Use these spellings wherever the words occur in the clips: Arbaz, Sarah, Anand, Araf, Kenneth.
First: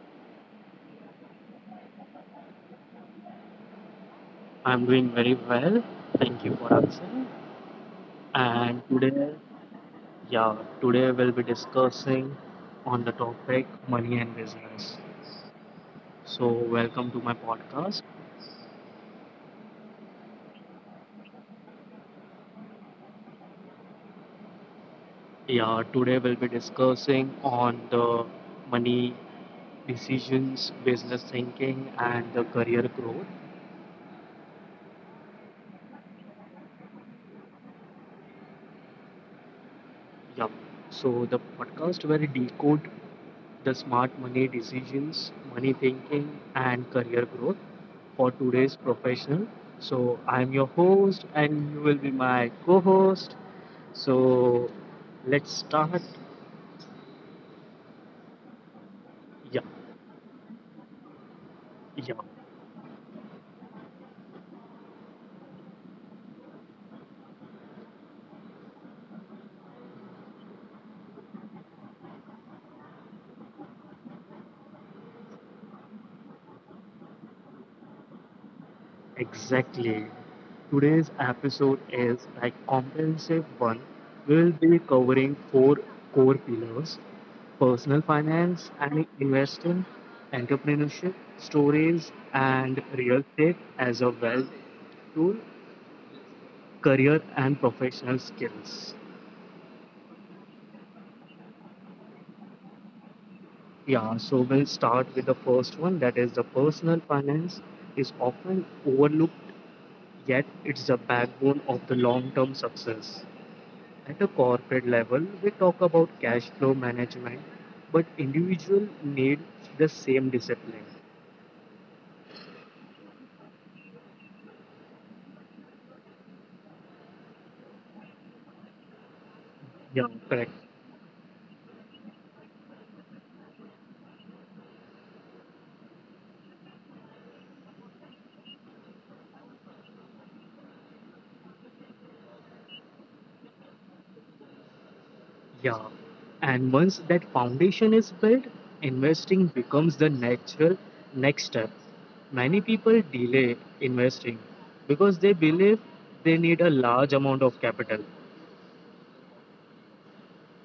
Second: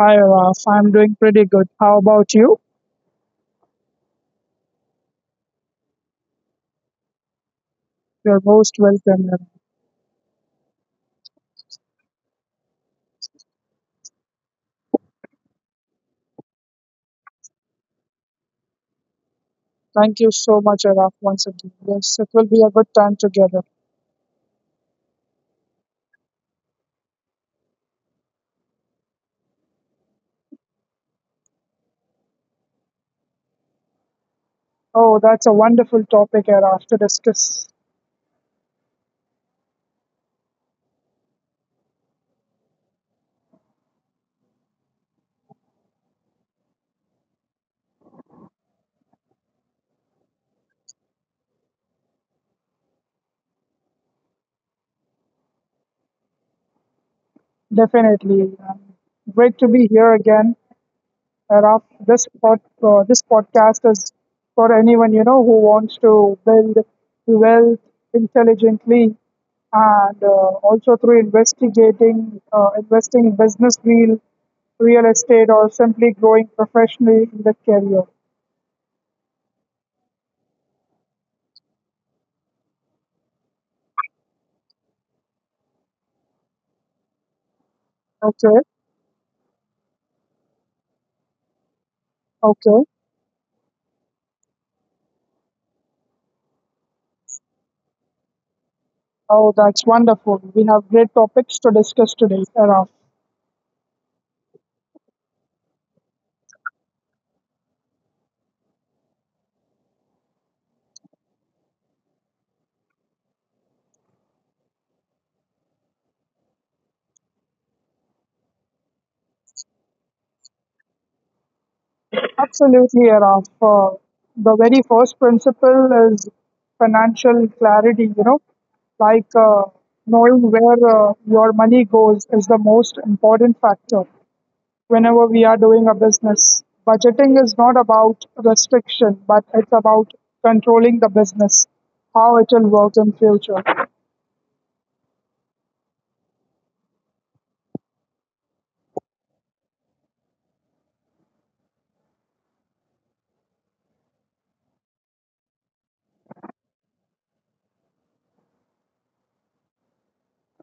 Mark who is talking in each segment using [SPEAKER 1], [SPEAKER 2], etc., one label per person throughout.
[SPEAKER 1] hi, Araf. I'm doing pretty good. How about you?
[SPEAKER 2] I'm doing very well. Thank you for asking.
[SPEAKER 1] You're
[SPEAKER 2] And
[SPEAKER 1] most welcome,
[SPEAKER 2] today,
[SPEAKER 1] Araf.
[SPEAKER 2] yeah, today we'll be discussing on the topic money and business. So, welcome to my podcast.
[SPEAKER 1] Thank you so much, Araf, once again. Yes, it will be a good time together.
[SPEAKER 2] Yeah, today we'll be discussing on the money decisions, business thinking, and the career growth.
[SPEAKER 1] Oh, that's a wonderful topic, Araf, to discuss.
[SPEAKER 2] Yeah. So the podcast where we decode the smart money decisions, money thinking, and career growth for today's professional. So I'm your host, and you will be my co-host. So let's start.
[SPEAKER 1] Definitely.
[SPEAKER 2] Yeah,
[SPEAKER 1] Great to be here again, Araf.
[SPEAKER 2] yeah.
[SPEAKER 1] This podcast is for anyone, who wants to build wealth intelligently and also through investigating, investing in business deal, real estate, or simply growing professionally in the career.
[SPEAKER 2] Exactly. Today's episode is a comprehensive one. We'll be covering four core pillars: personal
[SPEAKER 1] Okay,
[SPEAKER 2] finance and investing, entrepreneurship, stories, and
[SPEAKER 1] okay.
[SPEAKER 2] real estate as a wealth tool, career and professional skills.
[SPEAKER 1] Oh, that's wonderful. We have great topics to discuss today, Araf.
[SPEAKER 2] Yeah, so we'll start with the first one, that is the personal finance is often overlooked, yet it's the backbone of the long term success. At a corporate level, we talk about cash flow management, but individual need the same discipline.
[SPEAKER 1] Absolutely, Araf. The very first principle is financial clarity, like
[SPEAKER 2] Yeah, correct.
[SPEAKER 1] knowing where your money goes is the most important factor whenever we are doing a business. Budgeting is not about restriction, but it's about controlling the business, how it will work in future.
[SPEAKER 2] Yeah. And once that foundation is built, investing becomes the natural next step. Many people delay investing because they believe they need a large amount of capital.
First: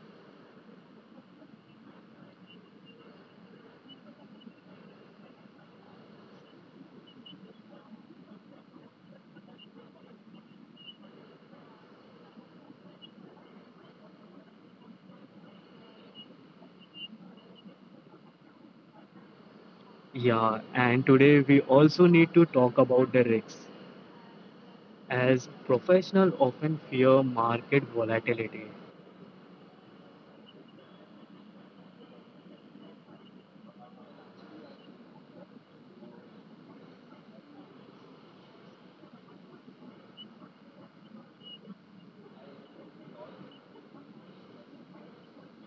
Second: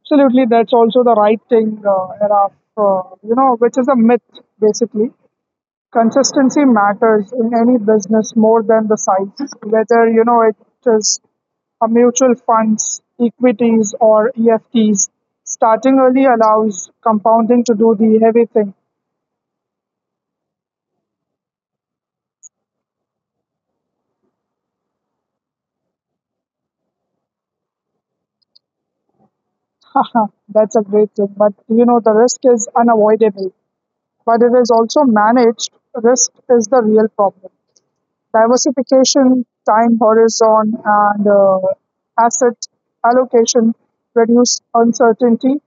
[SPEAKER 1] Absolutely, that's also the right thing, Araf, you know, which is a myth basically. Consistency matters in any business more than the size, whether you know it is a mutual funds, equities, or EFTs. Starting early allows compounding to do the heavy thing.
[SPEAKER 2] Yeah, and today we also need to talk about the risks as professionals often fear market volatility.
[SPEAKER 1] That's a great thing, but you know, the risk is unavoidable, but it is also managed. Risk is the real problem. Diversification, time horizon, and asset allocation reduce uncertainty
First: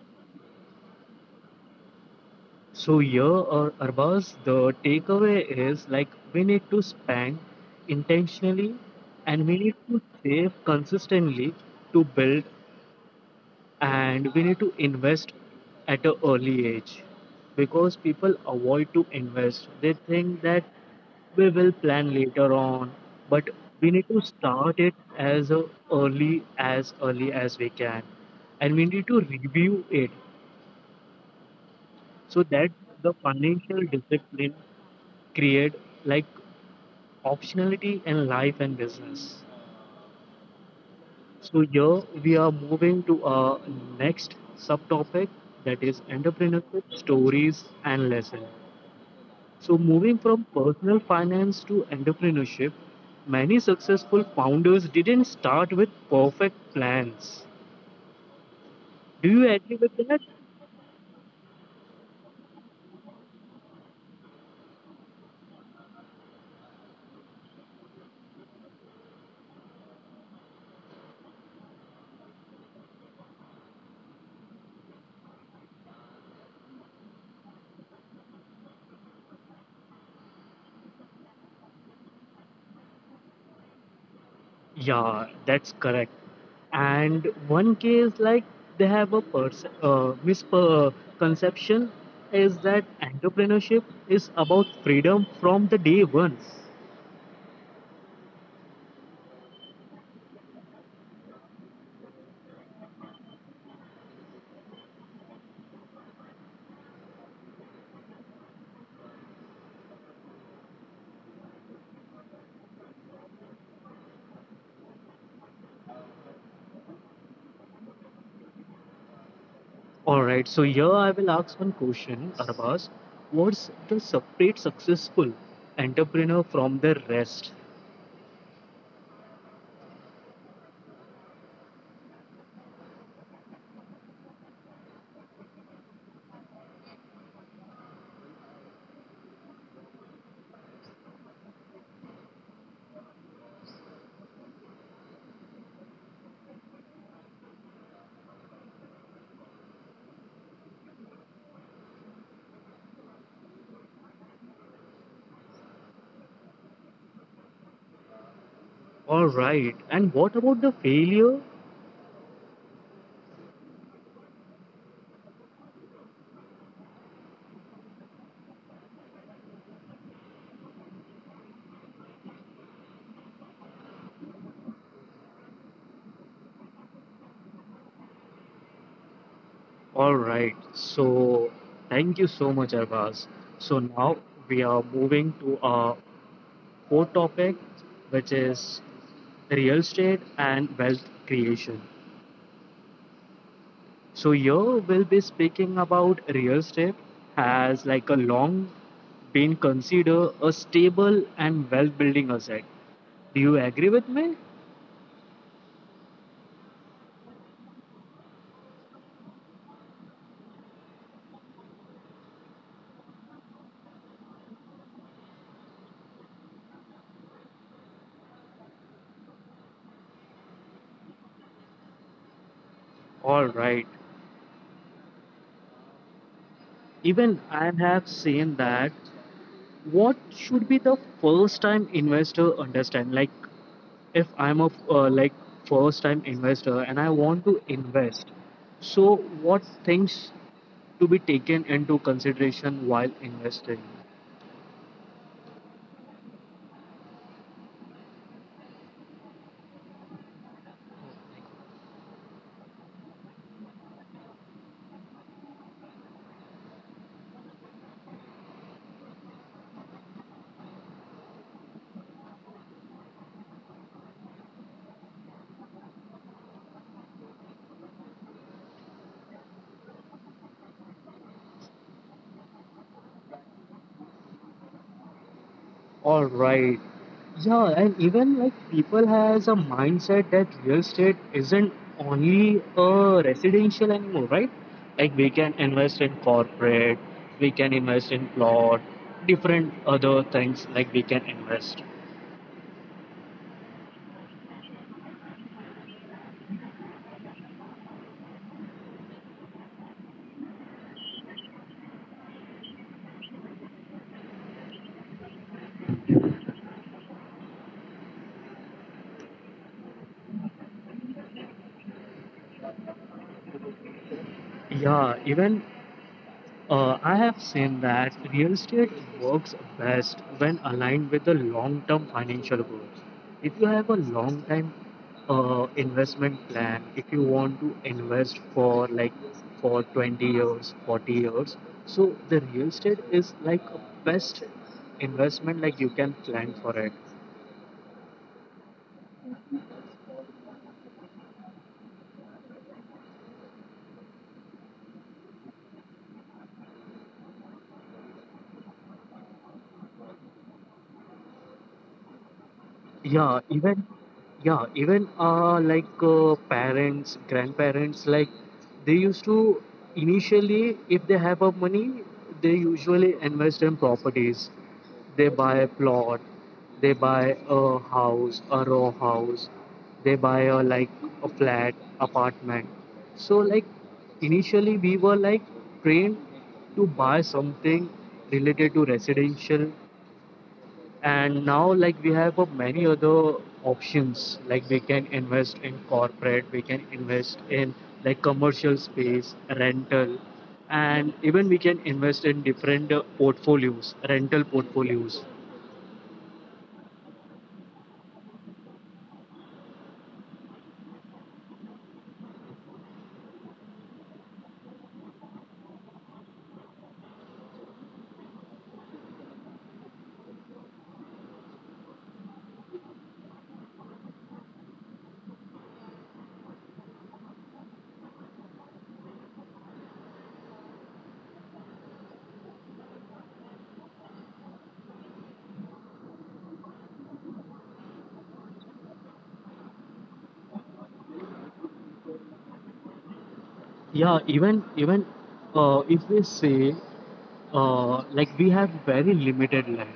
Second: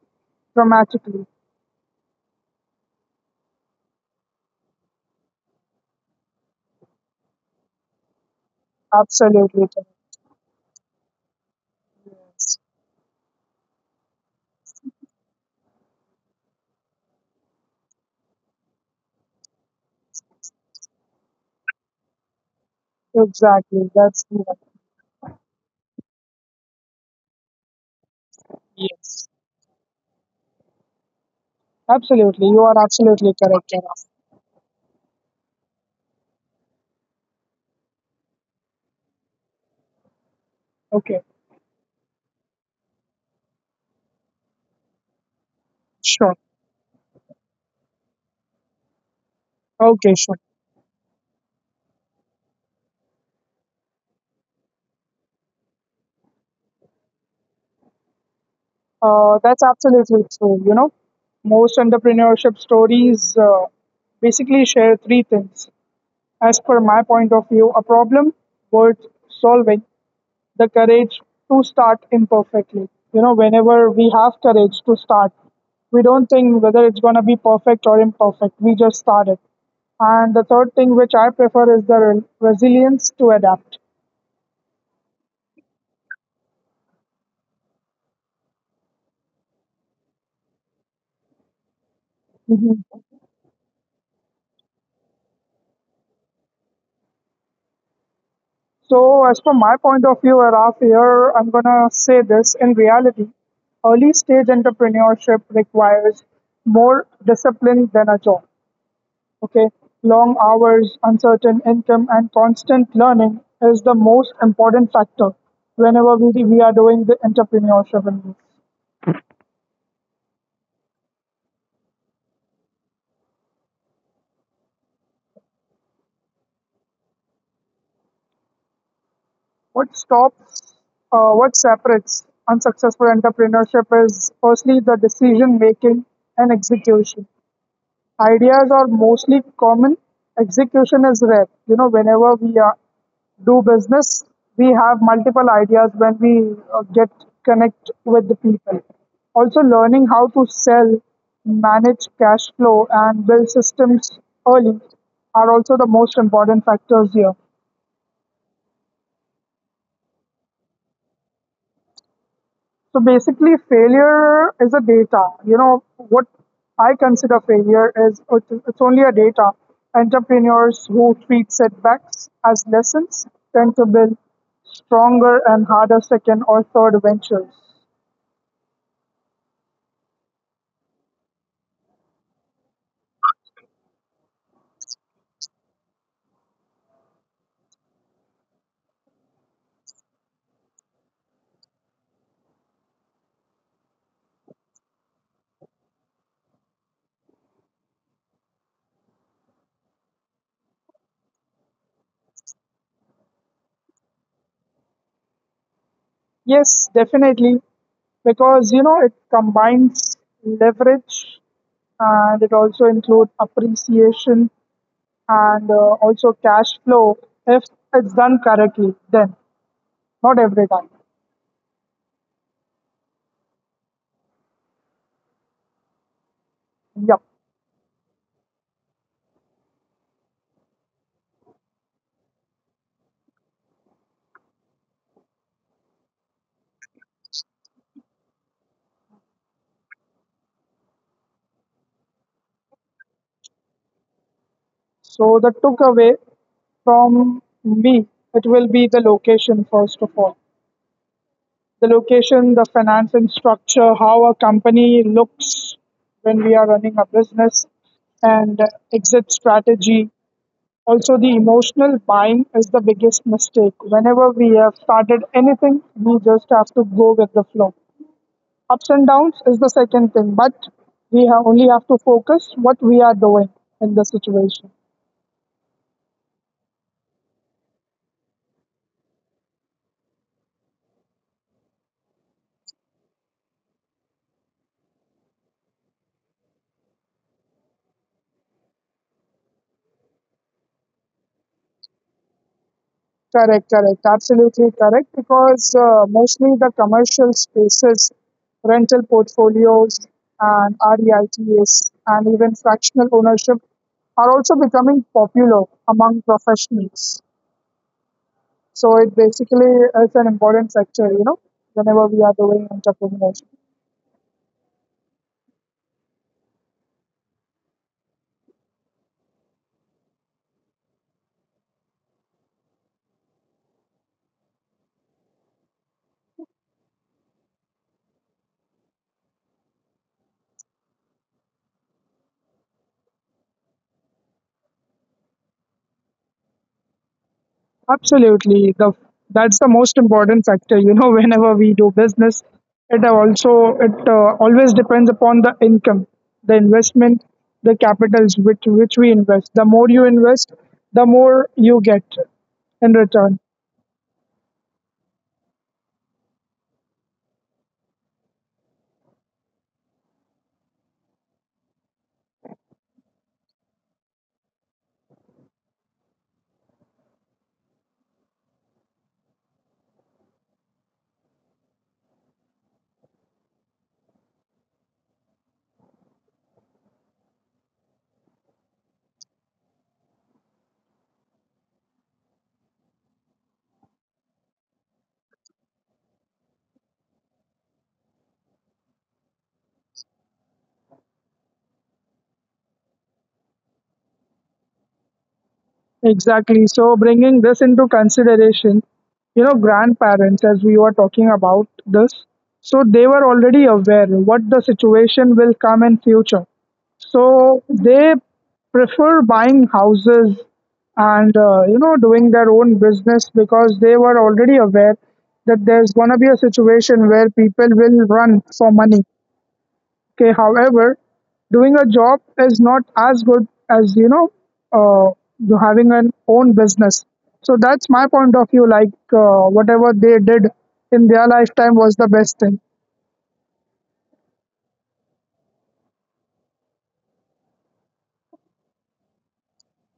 [SPEAKER 1] dramatically.
[SPEAKER 2] So yeah, Arbaz, the takeaway is like we need to spend intentionally, and we
[SPEAKER 1] Absolutely,
[SPEAKER 2] need to save consistently to build,
[SPEAKER 1] correct.
[SPEAKER 2] and we need to invest at an early age because people avoid to invest. They think that we will plan later on, but
[SPEAKER 1] Exactly.
[SPEAKER 2] we need to
[SPEAKER 1] That's the one.
[SPEAKER 2] start it as a early, as early as we can, and we need to
[SPEAKER 1] Yes.
[SPEAKER 2] review it so
[SPEAKER 1] Absolutely. You
[SPEAKER 2] that
[SPEAKER 1] are
[SPEAKER 2] the
[SPEAKER 1] absolutely correct,
[SPEAKER 2] financial
[SPEAKER 1] Kenneth.
[SPEAKER 2] discipline create like optionality in life and business.
[SPEAKER 1] Okay.
[SPEAKER 2] So here we are moving to our next subtopic, that is
[SPEAKER 1] Sure.
[SPEAKER 2] entrepreneurship stories and lesson. So moving
[SPEAKER 1] Okay, sure.
[SPEAKER 2] from personal finance to entrepreneurship, many successful founders didn't start with perfect plans. Do you
[SPEAKER 1] That's
[SPEAKER 2] agree with that?
[SPEAKER 1] absolutely true. You know, most entrepreneurship stories basically share three things. As per my point of view, a problem worth solving, the courage to start imperfectly. You know, whenever we have courage to start, we don't think whether it's going to be perfect or imperfect. We just start it. And the third thing which I prefer is the resilience to adapt.
[SPEAKER 2] Yeah, that's correct. And one case, like they have a misconception is that
[SPEAKER 1] Mhm.
[SPEAKER 2] entrepreneurship is about freedom from the day one.
[SPEAKER 1] So, as per my point of view, Araf, here I'm going to say this in reality, early stage entrepreneurship requires more discipline than a job. Okay, long hours, uncertain income, and constant learning is the most important factor whenever we are doing the entrepreneurship.
[SPEAKER 2] All right, so here I will ask one question, Arbaz. What's the separate successful entrepreneur from the rest?
[SPEAKER 1] What stops, what separates unsuccessful entrepreneurship is firstly the decision making and execution. Ideas are mostly common, execution is rare. You know, do business, we have multiple ideas when we get connect with the people. Also, learning how to sell, manage cash flow, and build systems early are also the most important factors here.
[SPEAKER 2] All right, and what about the failure?
[SPEAKER 1] So basically, failure is a data. You know, what I consider failure is it's only a data. Entrepreneurs who treat setbacks as lessons tend to build stronger and harder second or third ventures.
[SPEAKER 2] All right, so thank you so much, Arbaz. So now we are moving to our fourth topic, which is real estate and wealth creation. So here we'll be speaking about real estate has like a long been considered a stable and wealth building asset. Do you agree with me?
[SPEAKER 1] Yes, definitely, because you know it combines leverage and it also includes appreciation and also cash flow if it's done correctly. Then, not every time.
[SPEAKER 2] All right.
[SPEAKER 1] Yep.
[SPEAKER 2] Even I have seen that, what should be the first time investor understand, like if I'm a like first time investor and I want to invest, so what things to be taken into consideration while investing.
[SPEAKER 1] So the takeaway from me, it will be the location first of all. The location, the financing structure, how a company looks when we are running a business, and exit strategy. Also, the emotional buying is the biggest mistake. Whenever we have started anything, we just have to go with the flow. Ups and downs is the second thing, but we have only have to focus what we are doing in the situation.
[SPEAKER 2] All right. Yeah, and even like people has a mindset that real estate isn't only a residential anymore, right? Like we can invest in corporate, we can invest in plot, different other things like we can invest.
[SPEAKER 1] Absolutely correct. Because mostly the commercial spaces, rental portfolios, and REITs, and even fractional ownership are also becoming popular among professionals. So it basically is an important factor, you know, whenever we are doing entrepreneurship.
[SPEAKER 2] Yeah, even I have seen that real estate works best when aligned with the long term financial goals. If you have a long time investment plan, if you want to invest for like for 20 years, 40 years, so the real estate is like a best investment like you can plan for it.
[SPEAKER 1] Absolutely. The That's the most important factor. You know, whenever we do business, it always depends upon the income, the investment, the capitals which we invest. The more you invest, the more you get in return.
[SPEAKER 2] Yeah, even yeah, even parents, grandparents, like they used to initially, if they have a money, they usually invest in properties. They buy a plot, they buy a house, a row house, they buy a like a flat, apartment. So like initially we were like trained to buy something related to residential, and now like we have many other options, like we can invest in corporate, we can invest in like commercial space rental, and even we can invest in different portfolios, rental portfolios.
[SPEAKER 1] Exactly. So, bringing this into consideration, you know, grandparents, as we were talking about this, so they were already aware what the situation will come in future. So they prefer buying houses and you know doing their own business because they were already aware that there's gonna be a situation where people will run for money. Okay, however, doing a job is not as good as uh, you having an own business. So that's my point of view. Like whatever they did in their lifetime was the best thing.
[SPEAKER 2] Yeah, even if we say like we have very limited land,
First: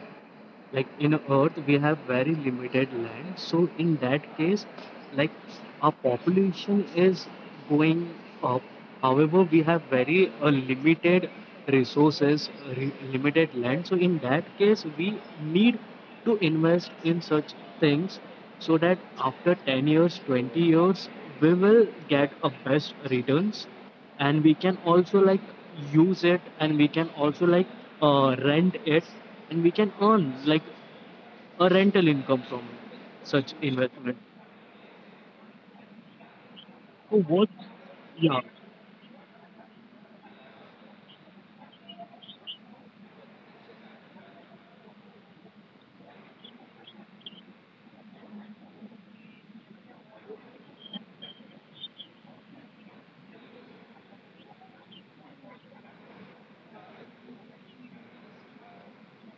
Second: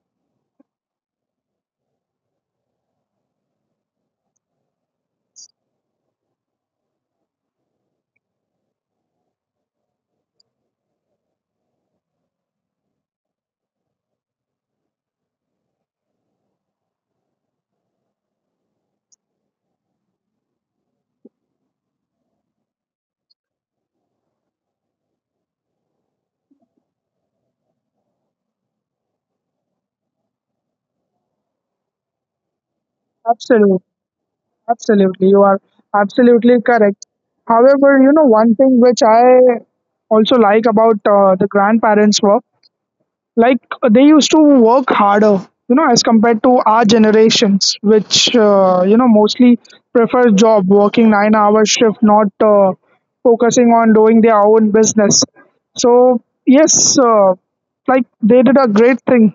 [SPEAKER 2] like in earth we have very limited land, so in that case, like our population is going up, however we have very limited resources, limited land, so in that case we need to invest in such things so that after 10 years, 20 years, we will get a best returns, and we can also like use it, and we can also like rent it, and we can earn like a rental income from such
[SPEAKER 1] Absolutely,
[SPEAKER 2] investment.
[SPEAKER 1] you are absolutely correct.
[SPEAKER 2] So what?
[SPEAKER 1] However, you know
[SPEAKER 2] Yeah.
[SPEAKER 1] one thing which I also like about the grandparents' work, like they used to work harder, you know, as compared to our generations which you know mostly prefer job working 9-hour hour shift, not focusing on doing their own business. So yes, like they did a great thing,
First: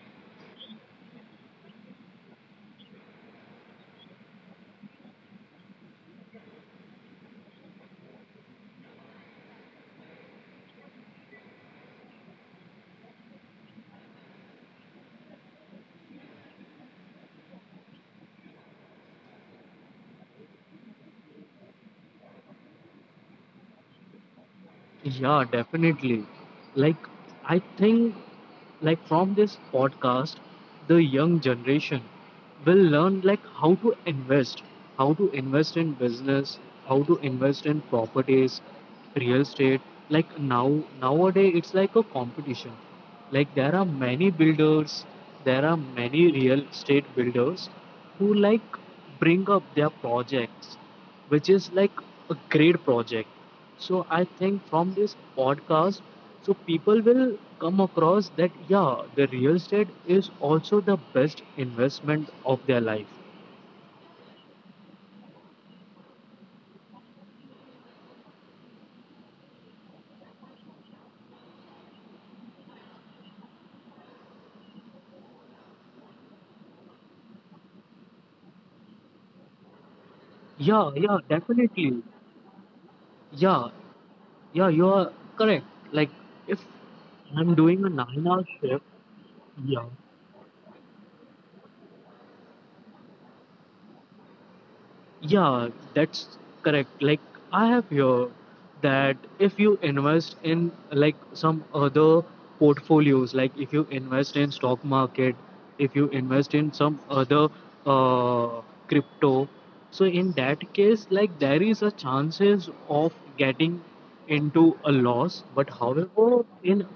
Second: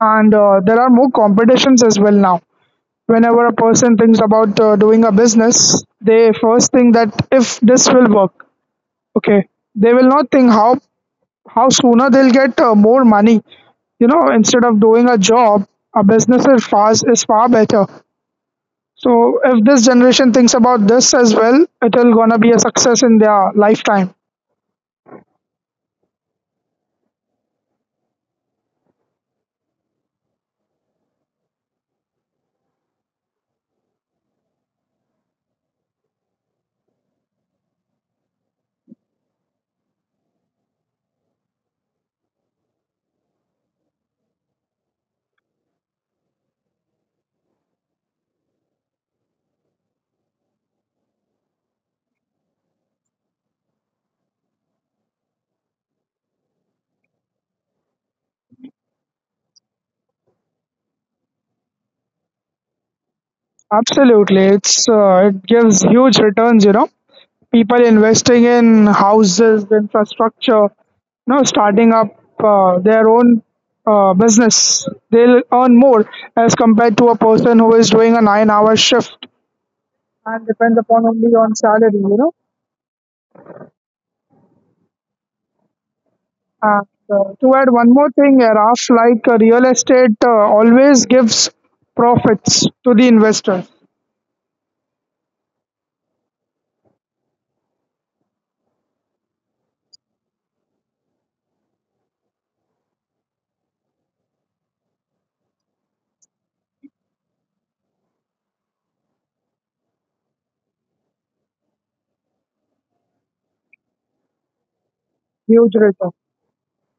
[SPEAKER 1] and there are more competitions as well now. Whenever a person thinks about doing a business, they first think that if this will work, okay, they will not think how sooner they'll get more money. You know, instead of doing a job, a business is far better. So if this generation thinks about this as well, it'll gonna be a success in their lifetime.
[SPEAKER 2] Yeah, definitely. Like, I think, like, from this podcast, the young generation will learn, like, how to invest in business, how to invest in properties, real estate. Like, now, nowadays, it's like a competition. Like, there are many builders, there are many real estate builders who, like, bring up their projects which is like a great project. So I think from this podcast, so people will come across that yeah, the real estate is also the best investment of their life.
[SPEAKER 1] Absolutely, it gives huge returns. You know, people investing in houses, infrastructure, you know, starting up their own business, they'll earn more as compared to a person who is doing a nine-hour shift and depends
[SPEAKER 2] Yeah,
[SPEAKER 1] upon
[SPEAKER 2] yeah,
[SPEAKER 1] only on salary.
[SPEAKER 2] definitely.
[SPEAKER 1] You know,
[SPEAKER 2] Yeah, yeah, you are correct. Like if
[SPEAKER 1] and so to
[SPEAKER 2] I'm
[SPEAKER 1] add
[SPEAKER 2] doing
[SPEAKER 1] one
[SPEAKER 2] a
[SPEAKER 1] more
[SPEAKER 2] nine
[SPEAKER 1] thing,
[SPEAKER 2] hour shift,
[SPEAKER 1] Raf, like real
[SPEAKER 2] yeah.
[SPEAKER 1] estate always gives profits to the investors,
[SPEAKER 2] Yeah, that's correct. Like I have heard that if you invest in like some other portfolios, like if you invest in stock market, if you invest in some other uh, crypto, so in that case, like there is a chances of getting into a loss. But
[SPEAKER 1] huge return.
[SPEAKER 2] however, in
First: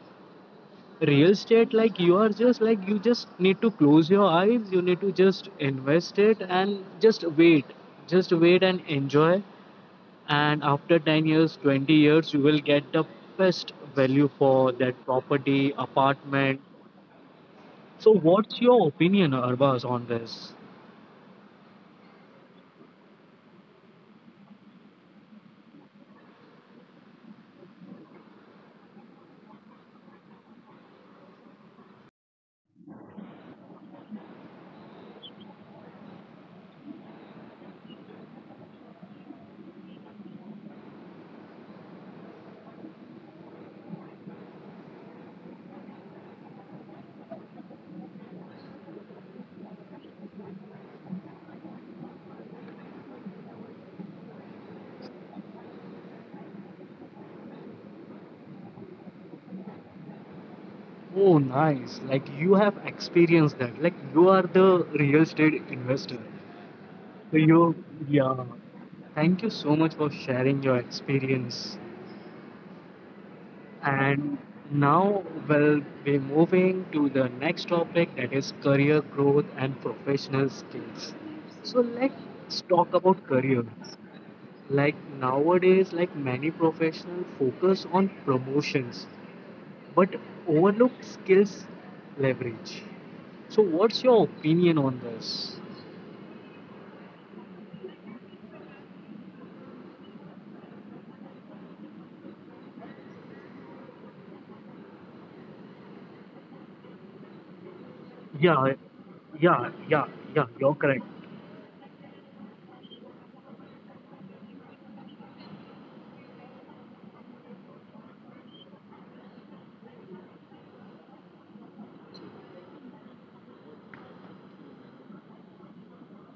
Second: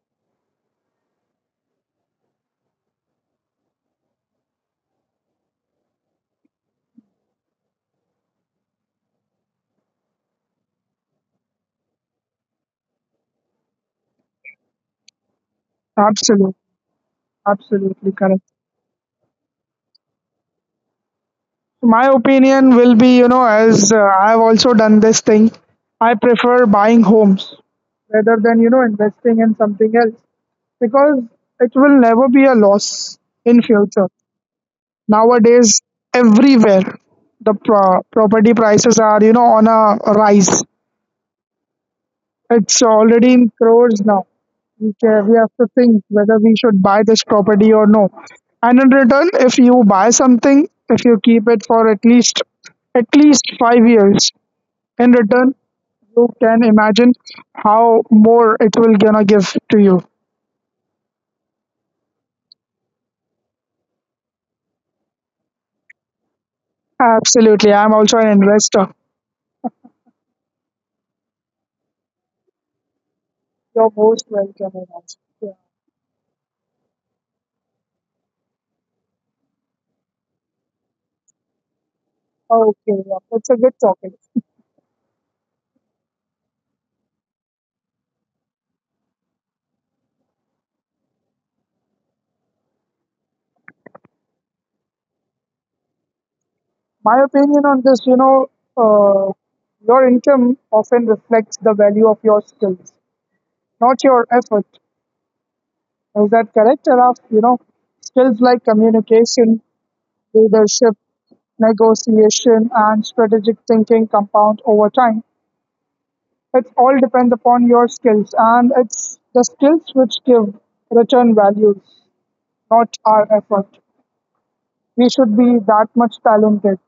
[SPEAKER 2] real estate like you are just like, you just need to close your eyes, you need to just invest it and just wait, just wait and enjoy, and after 10 years, 20 years you will get the best value for that property,
[SPEAKER 1] Absolutely,
[SPEAKER 2] apartment.
[SPEAKER 1] absolutely
[SPEAKER 2] So
[SPEAKER 1] correct.
[SPEAKER 2] what's your opinion, Arbaz, on this?
[SPEAKER 1] So my opinion will be, you know, as I have also done this thing, I prefer buying homes rather than you know investing in something else because it will never be a loss in future. Nowadays everywhere the property prices are you know on a rise. It's already in crores now. We have to think whether we should buy this property or no. And in return, if you buy something, if you keep it for at least 5 years, in return you can imagine how more it will gonna give to you.
[SPEAKER 2] Oh nice, like you have experienced that, like you are the real estate investor.
[SPEAKER 1] Absolutely,
[SPEAKER 2] So
[SPEAKER 1] I'm
[SPEAKER 2] you,
[SPEAKER 1] also an
[SPEAKER 2] yeah,
[SPEAKER 1] investor.
[SPEAKER 2] thank you so much for sharing your experience.
[SPEAKER 1] You're most welcome,
[SPEAKER 2] And
[SPEAKER 1] Anand. Yeah.
[SPEAKER 2] now we'll be moving to the next topic, that is career growth and professional skills. So
[SPEAKER 1] Okay,
[SPEAKER 2] let's
[SPEAKER 1] yeah,
[SPEAKER 2] talk
[SPEAKER 1] that's a good
[SPEAKER 2] about
[SPEAKER 1] topic.
[SPEAKER 2] career. Like nowadays, like many professionals focus on promotions but overlook skills leverage. So what's your opinion on this?
[SPEAKER 1] My opinion on this, you know, uh, your income often reflects the value of your skills, not your effort. Is that correct? Enough, you know, skills like
[SPEAKER 2] Yeah,
[SPEAKER 1] communication,
[SPEAKER 2] yeah, yeah,
[SPEAKER 1] leadership,
[SPEAKER 2] yeah, you're correct.
[SPEAKER 1] negotiation, and strategic thinking compound over time. It all depends upon your skills, and it's the skills which give return values, not our effort. We should be that much talented.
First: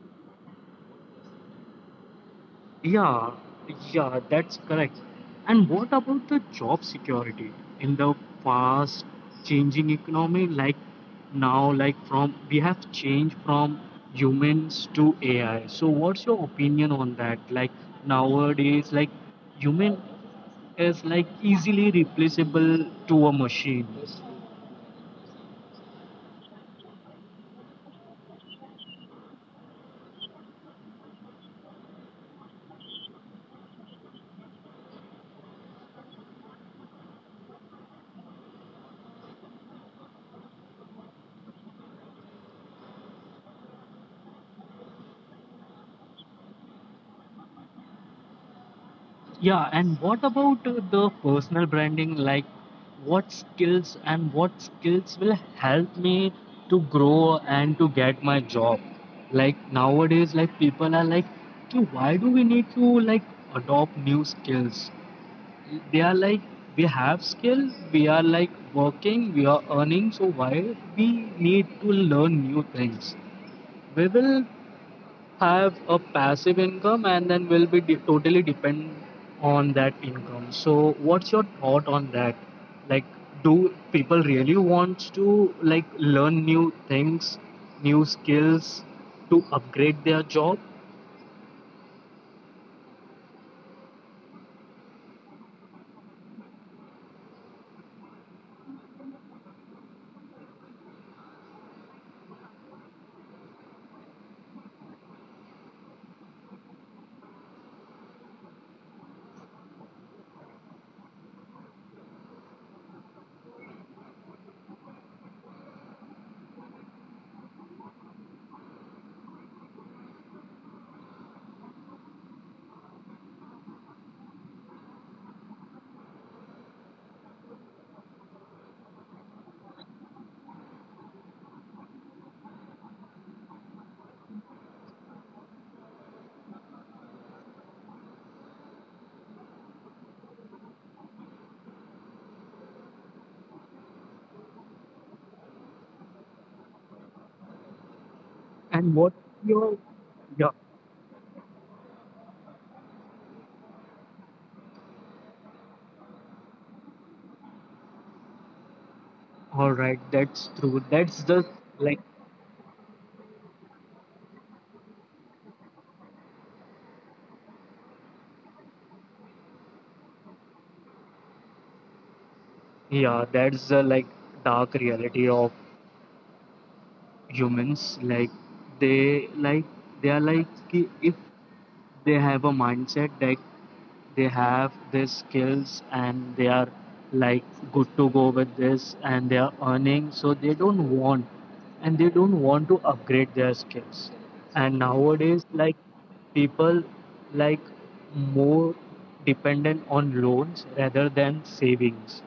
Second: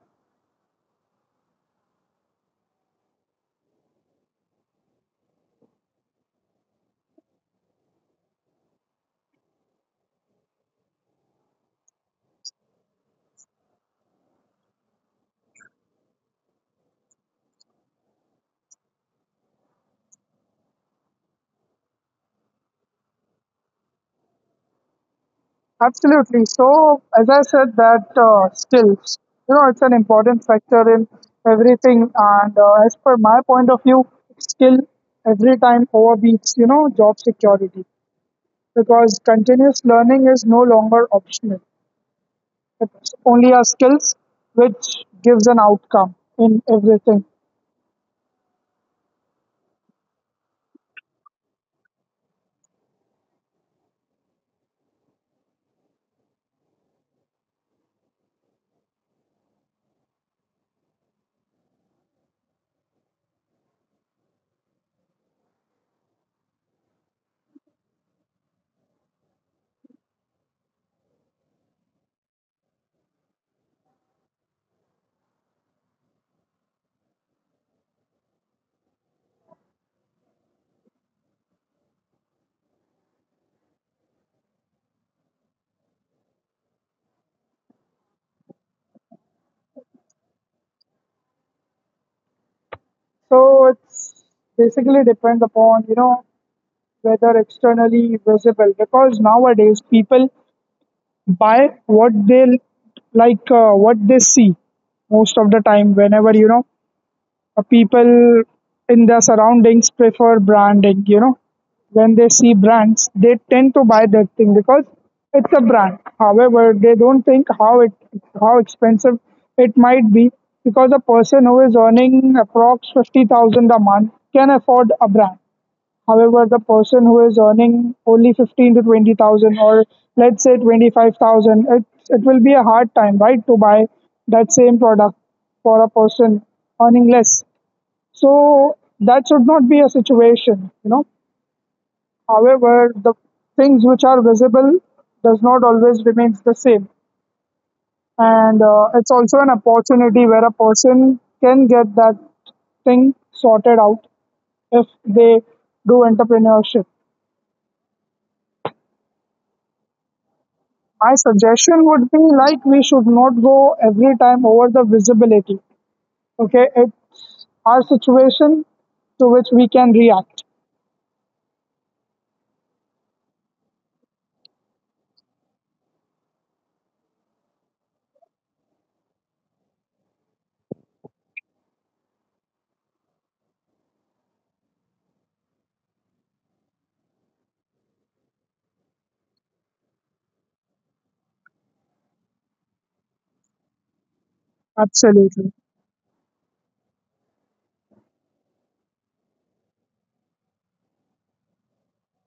[SPEAKER 2] Yeah, yeah, that's correct. And what about the job security in the fast changing economy? Like now, like from we have changed from humans to AI. So what's your opinion on that? Like nowadays, like human is like easily replaceable to a machine.
[SPEAKER 1] Absolutely. So, as I said, that skills, you know, it's an important factor in everything. And as per my point of view, skill every time overbeats, you know, job security, because continuous learning is no longer optional. It's only our skills which gives an outcome in everything.
[SPEAKER 2] Yeah, and what about the personal branding? Like, what skills, and what skills will help me to grow and to get my job? Like nowadays, like people are like, "Ki, why do we need to like adopt new skills? They are like, we have skill, we are like working, we are earning, so why we need to learn new things? We will have a passive income and then will be totally depend on that income. So what's your thought on that? Like do people really want to like learn new things, new skills to upgrade their job?
[SPEAKER 1] So, it's basically depends upon, you know, whether externally visible, because nowadays people by what they like what they see most of the time. Whenever people in their surroundings prefer branding, you know, when they see brands they tend to buy that thing because it's a brand. However, they don't think how expensive it might be, because a person who is earning approx 50,000 a month can afford a brand. However, the person who is earning only 15 to 20,000, or let's say 25,000, it will be a hard time, right, to buy that same product for a person earning less. So that should not be a situation, you know. However, the things which are visible does not always remains the same. And
[SPEAKER 2] And
[SPEAKER 1] it's
[SPEAKER 2] what
[SPEAKER 1] also an
[SPEAKER 2] your,
[SPEAKER 1] opportunity where
[SPEAKER 2] yeah,
[SPEAKER 1] a person can get that thing sorted out if they do entrepreneurship.
[SPEAKER 2] all right, that's true.
[SPEAKER 1] My suggestion
[SPEAKER 2] Like
[SPEAKER 1] would be like we should not go every time over the visibility. Okay, it's our situation to which we can react.
[SPEAKER 2] yeah, that's the like dark reality of humans, like they are like कि if they have a mindset that they have their skills and they are like good to go with this and they are earning, so they don't want, and they don't want to upgrade their skills. And nowadays
[SPEAKER 1] Absolutely,
[SPEAKER 2] like people like more dependent on loans rather than savings.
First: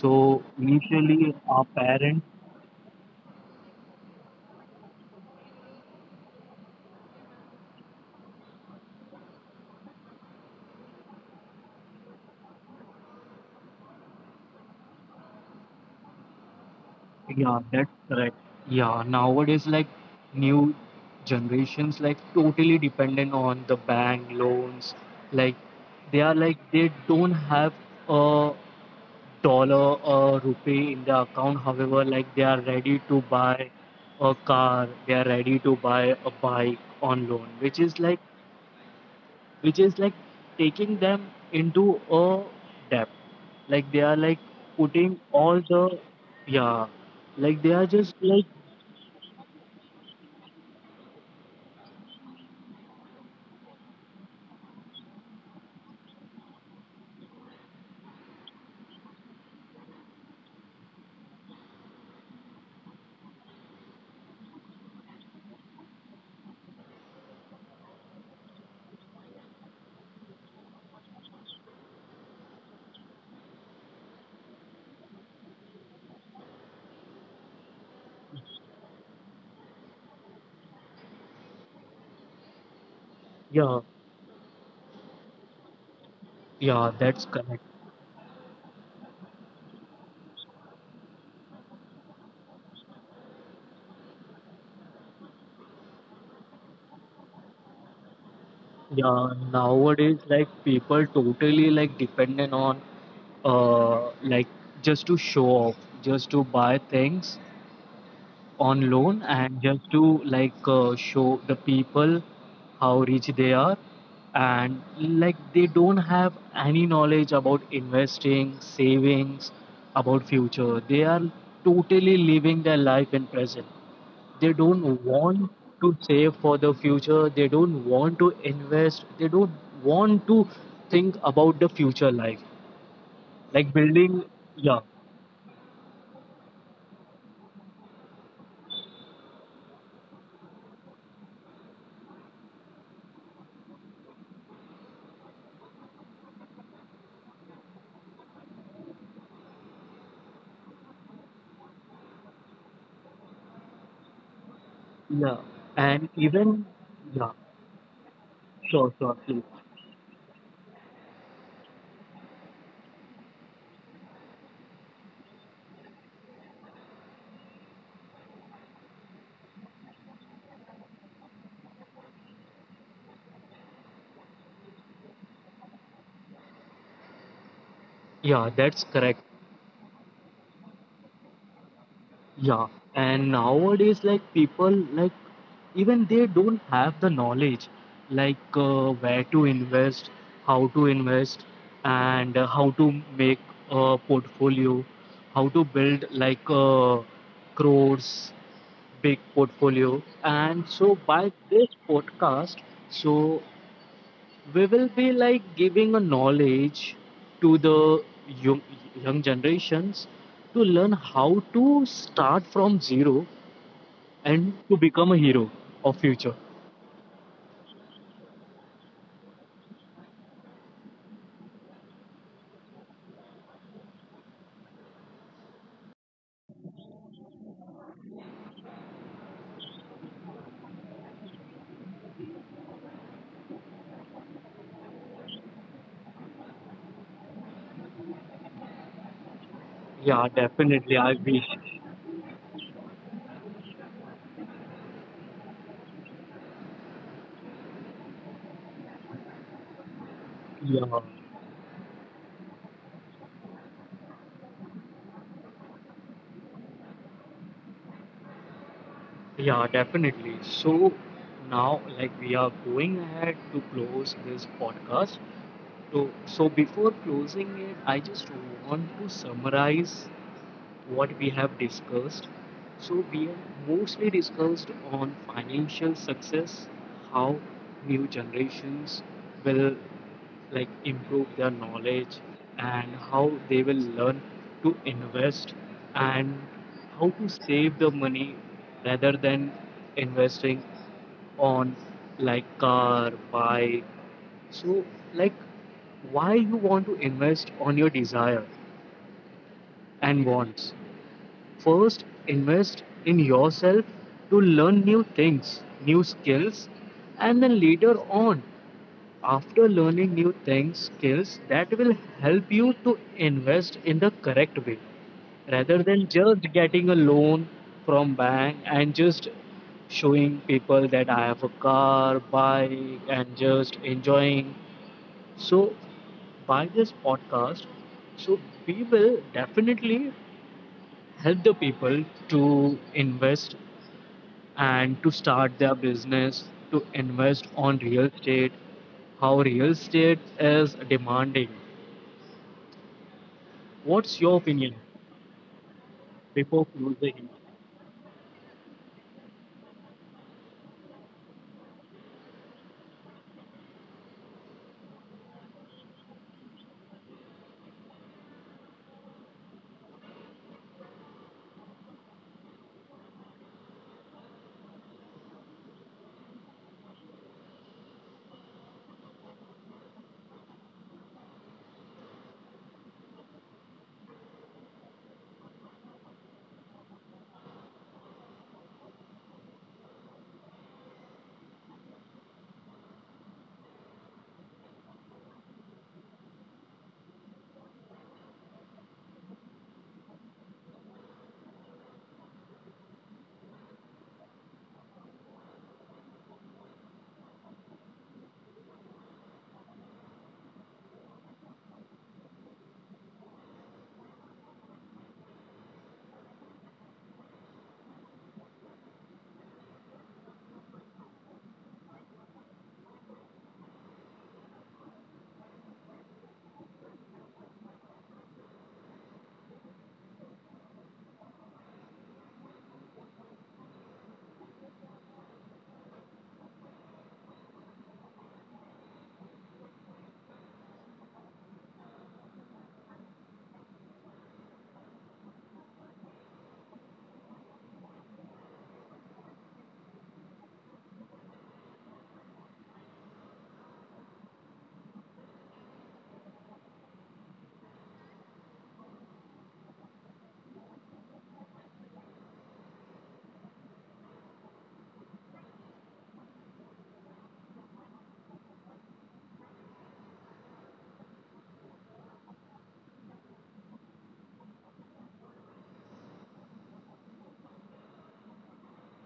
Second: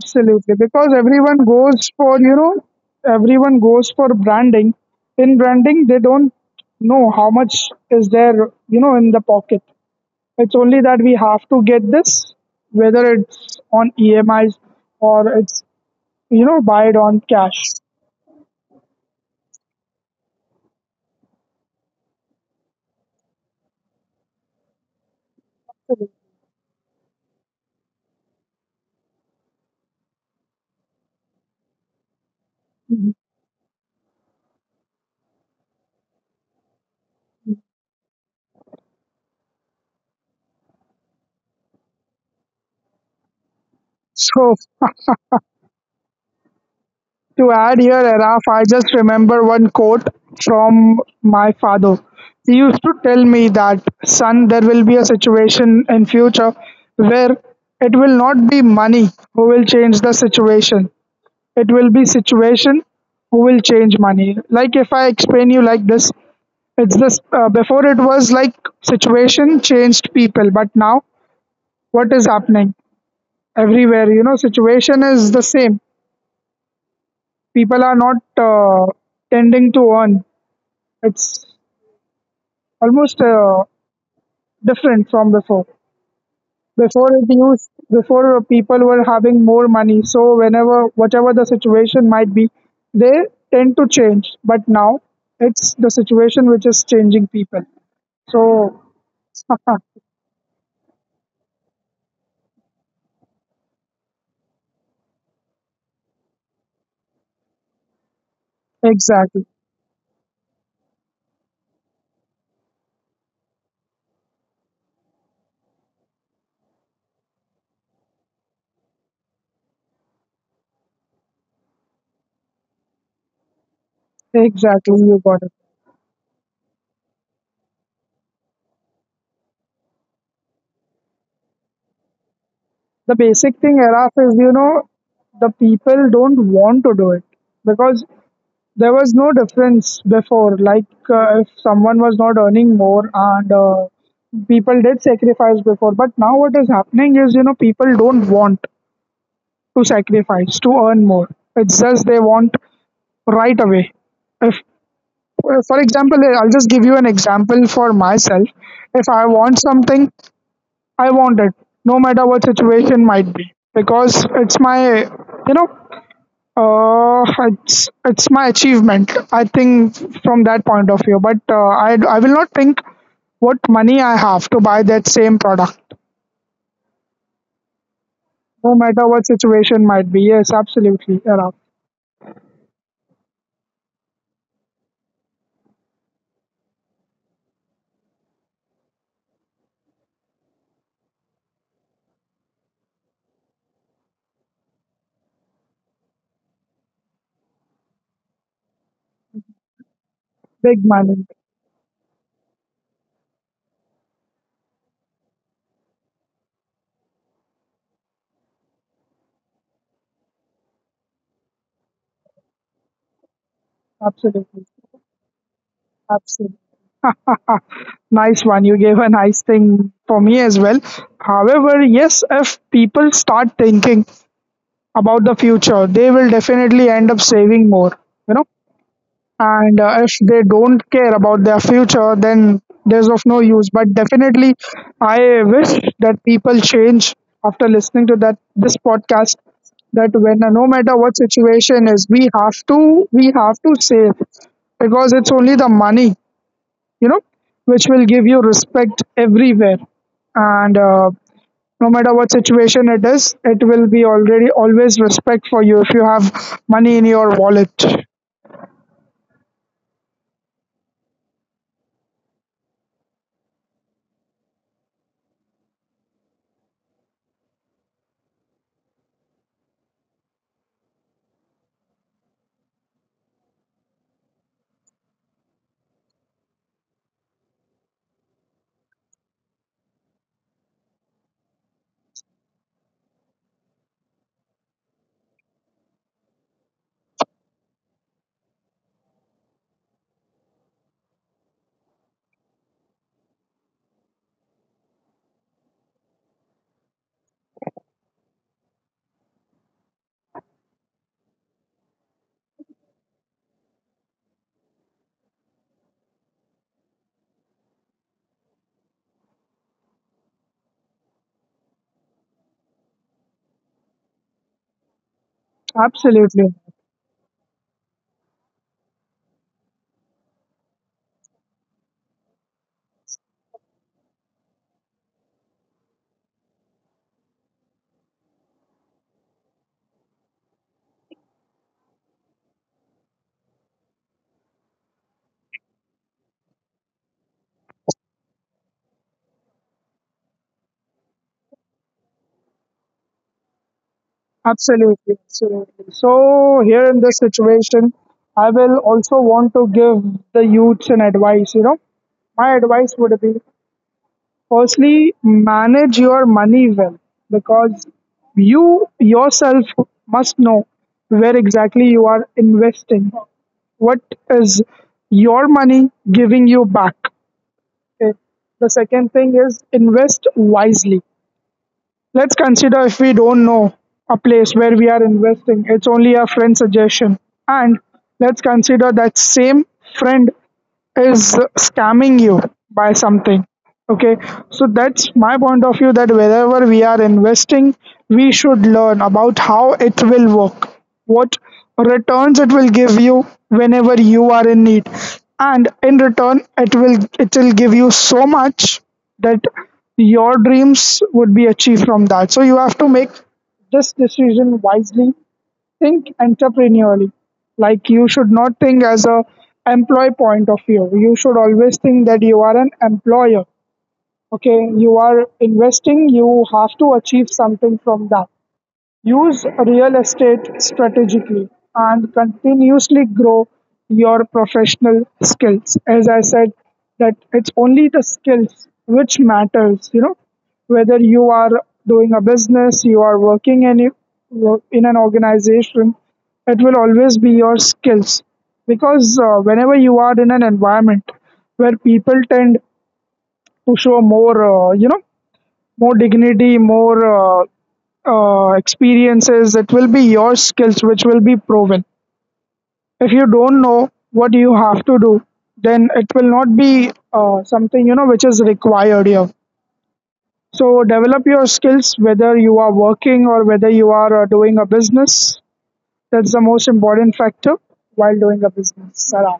[SPEAKER 2] So
[SPEAKER 1] Because
[SPEAKER 2] initially
[SPEAKER 1] everyone
[SPEAKER 2] our
[SPEAKER 1] goes for
[SPEAKER 2] parents.
[SPEAKER 1] you know, everyone goes for branding. In branding, they don't know how much is there you know in the pocket. It's only that we have to get this, whether it's on EMIs or it's you know buy it on cash.
[SPEAKER 2] Yeah, that's correct. Yeah, nowadays like new generations like totally dependent on the bank loans. Like they are like they don't have a dollar or rupee in their account. However, like they are ready
[SPEAKER 1] Mhm.
[SPEAKER 2] to buy a car, they are ready to buy a bike on loan, which is like, which is like taking them into a debt. Like they are like
[SPEAKER 1] So
[SPEAKER 2] putting all the, yeah,
[SPEAKER 1] to
[SPEAKER 2] like they
[SPEAKER 1] add
[SPEAKER 2] are
[SPEAKER 1] here,
[SPEAKER 2] just
[SPEAKER 1] Araf,
[SPEAKER 2] like.
[SPEAKER 1] I just remember one quote from my father. He used to tell me that, son, there will be a situation in future where it will not be money who will change the situation. It will be situation who will change money. Like if I explain you like this, it's this. Before it was like situation changed people, but now what is happening everywhere? You know, situation is the same. People are not tending to earn. It's almost
[SPEAKER 2] Yeah,
[SPEAKER 1] different from before.
[SPEAKER 2] yeah, that's correct.
[SPEAKER 1] Before people were having more money, so whenever whatever the situation might be, they tend to change. But now it's the situation which is changing people. So
[SPEAKER 2] Yeah, nowadays like people totally like dependent on like just to show off, just to buy things on loan,
[SPEAKER 1] exactly,
[SPEAKER 2] and just to like show the people how rich they are, and like they don't have any knowledge about investing, savings, about future. They are totally living their life in present. They
[SPEAKER 1] exactly,
[SPEAKER 2] don't
[SPEAKER 1] you got
[SPEAKER 2] want
[SPEAKER 1] it.
[SPEAKER 2] to save for the future, they don't want to invest, they don't want to think about the future life,
[SPEAKER 1] The basic
[SPEAKER 2] like
[SPEAKER 1] thing, Araf,
[SPEAKER 2] building,
[SPEAKER 1] is
[SPEAKER 2] yeah,
[SPEAKER 1] the people don't want to do it because there was no difference before, like if someone was not earning more and people did sacrifice before. But now what is happening is, you know, people don't want to sacrifice to earn more. It's just they want right away. If,
[SPEAKER 2] yeah,
[SPEAKER 1] for
[SPEAKER 2] and
[SPEAKER 1] example, I'll
[SPEAKER 2] even,
[SPEAKER 1] just give you an
[SPEAKER 2] yeah,
[SPEAKER 1] example for myself.
[SPEAKER 2] sure,
[SPEAKER 1] If
[SPEAKER 2] sure,
[SPEAKER 1] I
[SPEAKER 2] please.
[SPEAKER 1] want something, I want it, no matter what situation might be, because it's my, you know, uh, it's my achievement. I think from that point of view, but I will not think what money I have to buy that same product,
[SPEAKER 2] Yeah,
[SPEAKER 1] no
[SPEAKER 2] that's
[SPEAKER 1] matter
[SPEAKER 2] correct.
[SPEAKER 1] what situation might be. Yes, absolutely, Arab.
[SPEAKER 2] Yeah. And nowadays, like people, like even they don't have the knowledge, like where to invest, how to invest, and how to make a portfolio, how to build like crores, big portfolio. And
[SPEAKER 1] Big
[SPEAKER 2] so
[SPEAKER 1] money,
[SPEAKER 2] by this podcast, so we will be like giving a knowledge to the young, young generations to learn how to start from zero and
[SPEAKER 1] absolutely,
[SPEAKER 2] to become a hero of future.
[SPEAKER 1] absolutely. Nice one. You gave a nice thing for me as well. However, yes, if people start thinking about the future, they will definitely end up saving more. You know, and if they don't care about their future, then there's of no use, but definitely I wish that people change after listening to that this podcast, that when
[SPEAKER 2] Yeah,
[SPEAKER 1] no matter
[SPEAKER 2] definitely,
[SPEAKER 1] what
[SPEAKER 2] I wish.
[SPEAKER 1] situation is, we have to save, because it's only the money, you know, which will give you respect everywhere, and
[SPEAKER 2] Yeah,
[SPEAKER 1] no matter what situation it is, it will be already always respect for you if you have money in your wallet.
[SPEAKER 2] yeah, definitely. So now like we are going ahead to close this podcast, so before closing it I just want to summarize what we have discussed. So, we have mostly discussed on financial success, how new generations will like improve their knowledge and how they will learn to invest and how to save the money rather than investing on like car, bike. So, like, why you want to invest on your desire and wants? First, invest in yourself to learn new things, new skills, and then later on, after learning new things, skills, that will help you to invest in the correct way rather than
[SPEAKER 1] Absolutely.
[SPEAKER 2] just getting a loan from bank and just showing people that I have a car, bike, and just enjoying. So, by this podcast, so we will definitely help the people to invest and to start their business, to invest on real estate, how real estate is demanding. What's your opinion
[SPEAKER 1] Absolutely, absolutely. So here in
[SPEAKER 2] before
[SPEAKER 1] this
[SPEAKER 2] closing?
[SPEAKER 1] situation, I will also want to give the youths an advice. You know, my advice would be, firstly, manage your money well, because you yourself must know where exactly you are investing. What is your money giving you back? Okay. The second thing is invest wisely. Let's consider if we don't know a place where we are investing, it's only a friend suggestion. And let's consider that same friend is scamming you by something, okay? So that's my point of view, that wherever we are investing, we should learn about how it will work, what returns it will give you whenever you are in need, and in return it will give you so much that your dreams would be achieved from that. So you have to make this decision wisely, think entrepreneurially. Like, you should not think as a employee point of view. You should always think that you are an employer. Okay, you are investing. You have to achieve something from that. Use real estate strategically and continuously grow your professional skills. As I said, that it's only the skills which matters, you know, whether you are doing a business, you are working in an organization, it will always be your skills, because whenever you are in an environment where people tend to show more, more dignity, more experiences, it will be your skills which will be proven. If you don't know what you have to do, then it will not be something, you know, which is required here. So develop your skills, whether you are working or whether you are doing a business. That's the most important factor while doing a business, Sarah.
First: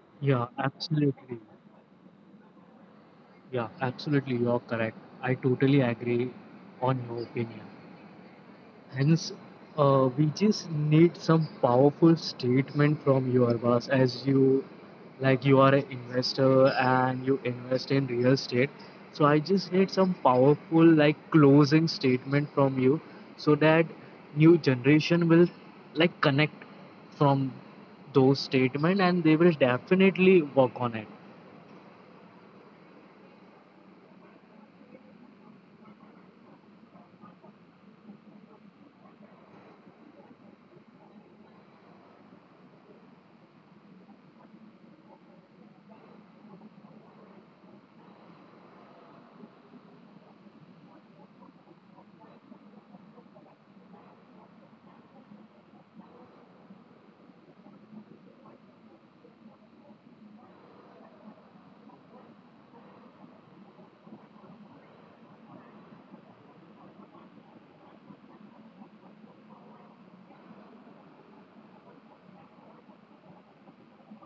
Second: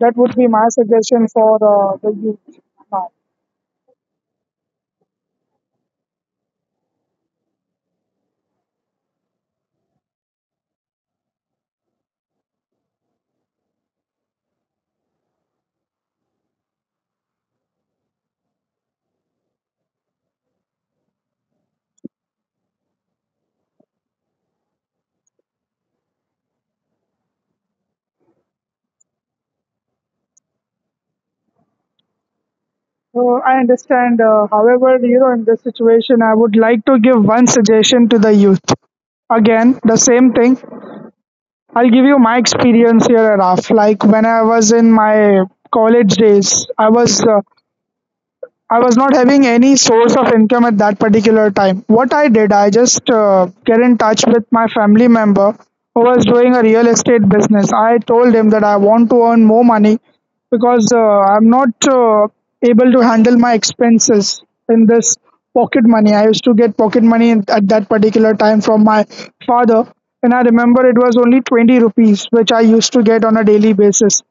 [SPEAKER 1] That would be
[SPEAKER 2] Yeah,
[SPEAKER 1] my suggestion
[SPEAKER 2] absolutely.
[SPEAKER 1] for the youth now.
[SPEAKER 2] Yeah, absolutely. You're correct. I totally agree on your opinion. Hence, we just need some powerful statement from your boss, as you like you are an investor and you invest in real estate. So I just need some powerful like closing statement from you so that new generation will like connect from those statement and they will definitely work on it.
[SPEAKER 1] Oh, I understand. However, you know, in this situation, I would like to give one suggestion to the youth. Again, the same thing. I'll give you my experience here, Raf. Like, when I was in my college days, I was not having any source of income at that particular time. What I did, I just get in touch with my family member who was doing a real estate business. I told him that I want to earn more money, because I'm not able to handle my expenses in this pocket money. I used to get pocket money at that particular time from my father, and I remember it was only 20 rupees, which I used to get on a daily basis.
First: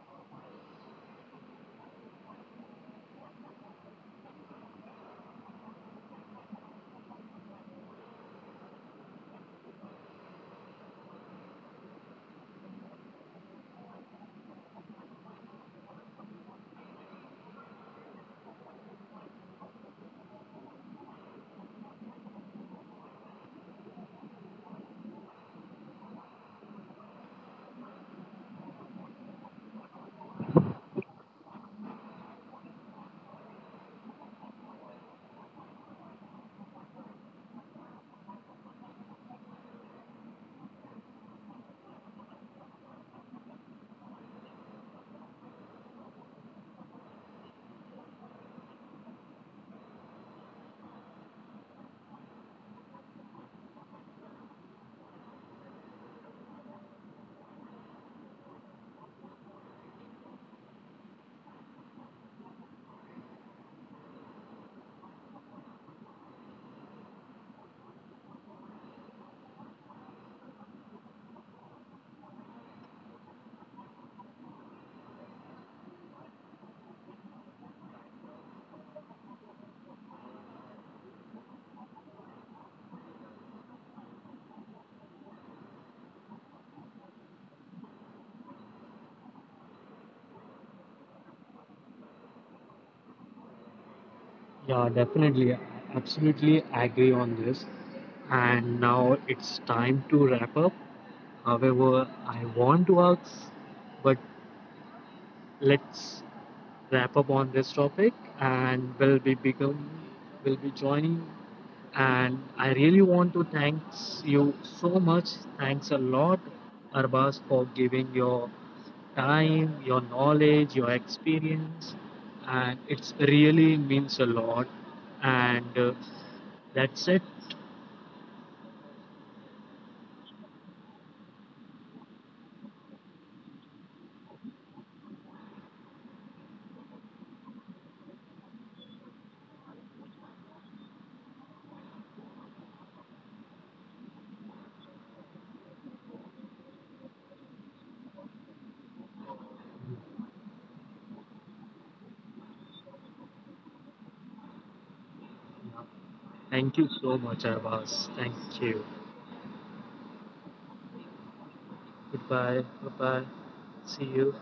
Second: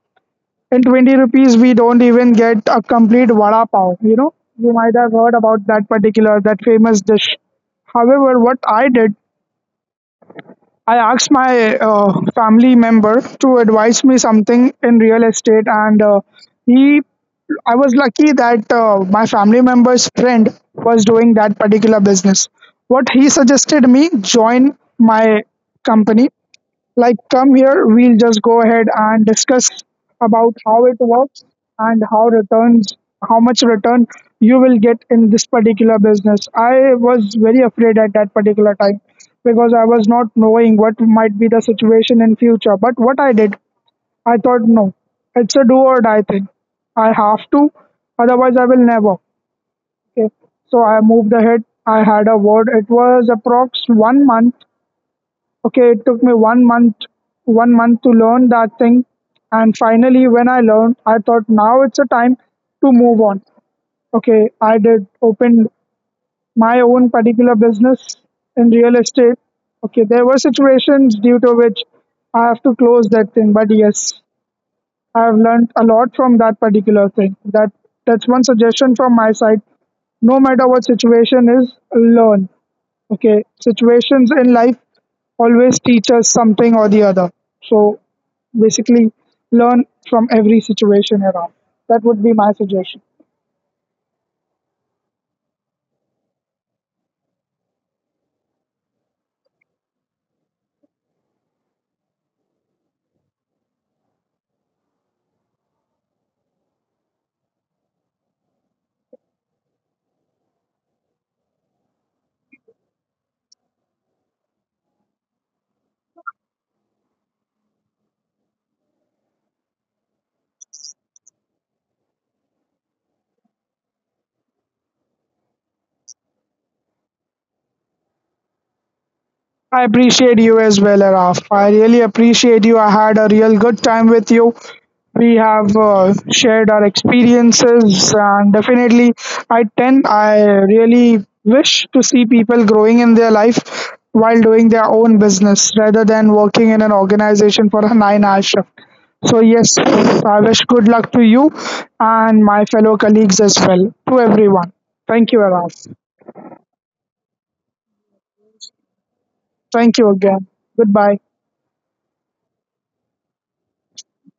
[SPEAKER 1] In 20 rupees, we don't even get a complete vada pav, you know. You might have heard about that particular that famous dish. However, what I did, I asked my uh, family member to advise me something in real estate, and he I was lucky that my family member's friend was doing that particular business. What he suggested me: join my company, like, come here, we'll just go ahead and discuss about how it works, and how returns, how much return you will get in this particular business. I was very afraid at that particular time, because I was not knowing what might be the situation in future. But what I did, I thought, no, it's a do or die thing. I have to, otherwise I will never. Okay. So I moved ahead. I had a word. It was approx 1 month. Okay, it took me 1 month, 1 month to learn that thing, and finally, when I learned, I thought now it's a time to move on. Okay, I did open my own particular business in real estate. Okay, there were situations due to which I have to close that thing, but yes, I've learned a lot from that particular thing. That, that's one suggestion from my side. No matter what situation is, learn. Okay, situations in life always teach us something or the other. So basically, learn from every situation around. That would be my suggestion.
[SPEAKER 2] Yeah, definitely. Absolutely agree on this. And now it's time to wrap up. However, I want to ask, but let's wrap up on this topic and we'll be become, will be joining, and I really want to thanks you so much. Thanks a lot, Arbaz, for giving your time, your knowledge, your experience, and it's really means a lot. And that's it.
[SPEAKER 1] I appreciate you as well, Araf. I really appreciate you. I had a real good time with you. We have shared our experiences, and definitely, I really wish to see people growing in their life while doing their own business rather than working in an organization for a nine-hour shift. So yes, I wish good luck to you and my fellow colleagues as well, to everyone. Thank you, Araf.
[SPEAKER 2] Thank you so much, Arbaz. Thank you.
[SPEAKER 1] Thank you again. Goodbye.
[SPEAKER 2] Goodbye. Bye bye. See you.